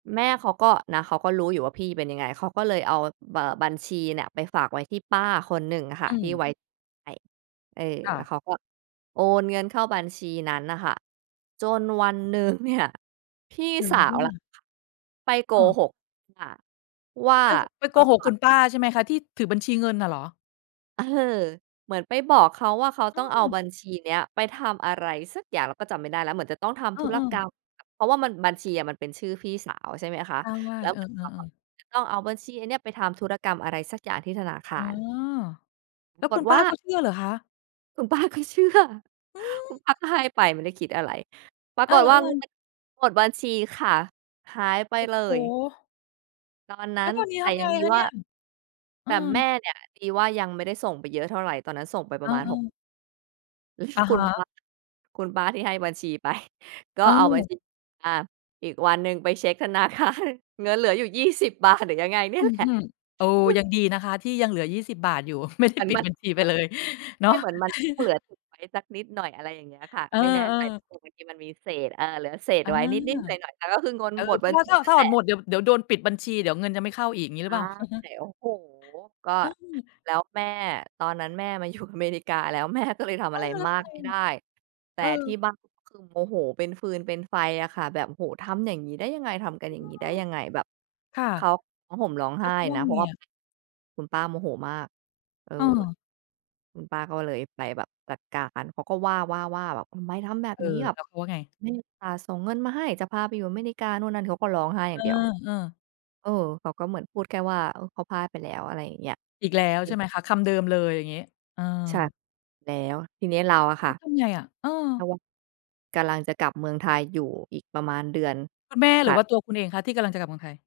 แม่เขาก็นะ เขาก็รู้อยู่ว่าพี่เป็นยังไง เขาก็เลยเอา เอ่อ บัญชีเนี่ยไปฝากไว้ที่ป้าคนหนึ่งอะค่อืะที่ ม ไว้ใจ เออ ค่และ ้วเขาก็โอนเงินเข้าบัญชีนั้นน่ะค่ะ จนวันหนึ่งเนี่ย พี่เกิดอะสไราขึว้นแหลนะ ่ะ? ไปโกเออ หกป้าว่า ไป ห ไป"พโกอหกก่อคุน" ณป้าใช่ไหมคะ? ที่ถือบัญชีเงินน่ะเหรอ? เออ เหมือนไปบอกเขาว่าเขาอต้ืองเอาม บัญชีเนี้ยไปทำอะไรสักอย่าง เราก็จำไม่ได้แล้ว เหมือนจะต้องทเอำธุรอ กรๆ รม เพราะว่ามัน บัญชีอะมันเป็นชื่อพี่สาว ใช่ไหมคะ ใช่ แล้วเอเหมือนเอ ขาแบบๆ ๆ จะต้องเอาบัญชีอันเนี้ยไปทำธุรกรรมอะไรสักอย่างที่ธนาคอ๋าอ ร ปแลร้าวกคุฎณวป้่าา ก็เชื่อเหรอคะ? คุณป้าก็เชื่อ อืคุณป้าม ก็ให้ไป ไม่ได้คิดอะไร ปราเออ กฏว่าเงินๆ มันหมดบัญชีค่ะ หายไปโอ้เลโย ฮ! ตอนนัแล้้ว น ตอนเนี้ยแตท่ำไยงังดีคะเวน่ีา ่ย? เอแตอ ่แม่เนี่ยดีว่ายังไม่ได้ส่งไปเยอะเท่าไร ตอนนั้นส่งไปปอระมาณ า 6 ๆ อะคฮุณปะ ้า คุณป้าที่ให้บัญชีไป ก็อ้าเอาบัว ญชีมา อีกวันหนึ่งไปเช็ค ธนาคาร เงินเหลืออยู่ 20 บาทหรือยังไงเนี่อืยแหอลฮะ ึ โอ้ คุณ ยังดีนะคะที่ยังเหลือ 20 บาทอยู่ ไม่ ไดเ้ หมือนปิมดัน บัญชีไปเลยเนไาม่ ะ เหมือนมันจะต้องเหลือทิ้งไว้สักนิดหน่อย อะไรอย่างเงี้ยค่ะ เออ ไม่แน่ใจ ๆ เผื่อบางทีมันมีเศษ เออ เหลือเศษอา ไว้นิด ๆ หน่อย ๆ แต่ก็คือเงินเออ หมดเพรบาัะญว่ชาีถ้า นัถ่้านแถหอลนหมะ ด เดี๋ยว เดี๋ยวโดนปิดบัญชี เดี๋ยวเงินจะไม่เข้าอีก อย่างงี้หใรชือ่ เปล่า? อะฮะ โอ้โฮ! ก็ อา แล้วแม่ ตอนนั้นแม่มาอยู่อเมริกาแล้ว แม่ก็เลยทเอำออ ะไรแล้วมทาำไกมไม่ไอดะ? ้ แตเ่ออ ที่บ้านก็คือโมโหเป็นฟืนเป็นไฟอะค่ะ แบบ "โอ้โฮ ทำอย่างงี้ได้ยังไง? ทำกัอนือย่างงี้ได้ม ยังไง?" แบบค่ะ เขาร้องห่มร้องแลไห้ว้เขาว่นาะ เพรไงาะว่า อะ? คุณป้าโมโหมาก เออ เออ คุณป้าก็เลยไปแบบจัดการ เขาก็ว่า ๆ ว่าแบบ "ทำไมทำแบบเอนี้?" อ แบแลบ ้วเขาว่าไง? "แม่อุตส่าห์ส่งเงินมาให้ จะพาไปอยู่อเมริกา" นู่นนั่น เขาก็ร้องไห้อยเ่าองเดียว อ ๆ เออ เขาก็เหมือนพูดแค่ว่า เออ เขาพลาดไปแล้ว อะไรอย่างเงี้ย อีกแล้วอืใชม ่ไหม คะ? คำเดิมเลยอย่างงี้ เอใช่ อ แล้วทีนี้เราอะคแล่้ะ วทำไง อะ? เออ กำลัง กำลังจะกลับเมืองไทยอยู่ อีกประมาณเดือนคุณแม่ถหรืัอวด ่าตัวคุณเองคะที่กำลังจะกลับเมืองไทย?